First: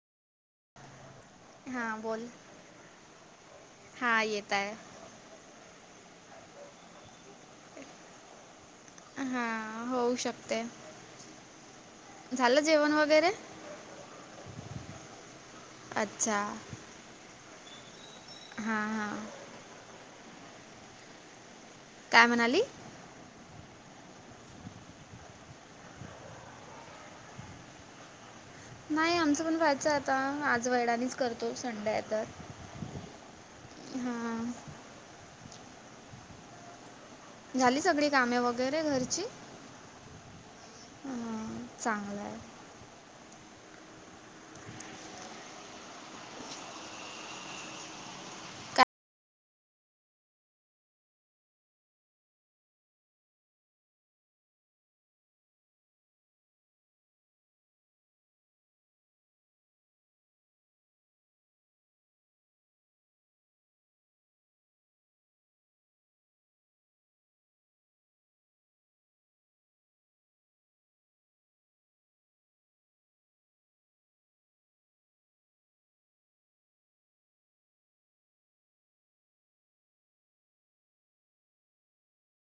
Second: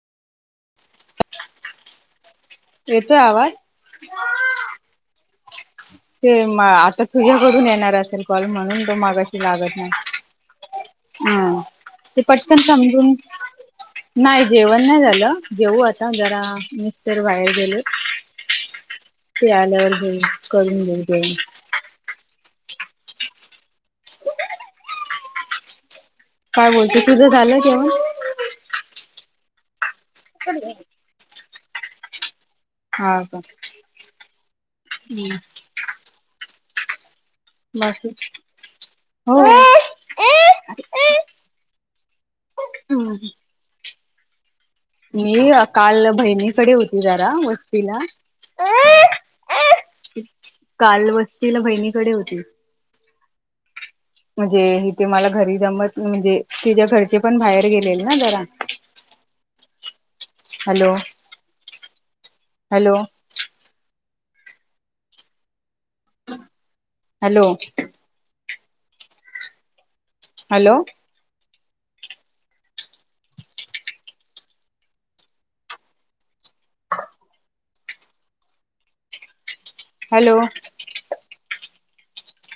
हा बोल. येतो आवाज? हा येत आहे. ते म आता तुझ्याकडून येणार असेल कॉल म्हणून तो मगाशी लागत हां नाही. होऊ शकते हा ते झालं पटकन जेवण समजून. वगैरे नाही जेवण नाही झालं. जेऊ आता अच्छा जरा मिस्टर बाहेर गेले. हां हां. ते आल्यावर हो करून घेऊ जेवण. काय म्हणाली? काय बोलते तुझं झालं जेवण? नाही आमचं पण व्हायचं आता. आज वेळानीच करतो संडे आहे तर. हा का? हां हम्. झाली सगळी कामे वगैरे घरची मग हो. चांगलं आहे. हम्. मी काल बहिणीकडे होती जरा वस्तीला. काल वस्तीला बहिणीकडे होती. म्हणजे इथे मला घरी जमत म्हणजे तिच्या घरचे पण बाहेर गेलेल ना जरा. [inaudible] Hello hello. हॅलो. हॅलो. ह. हॅलो.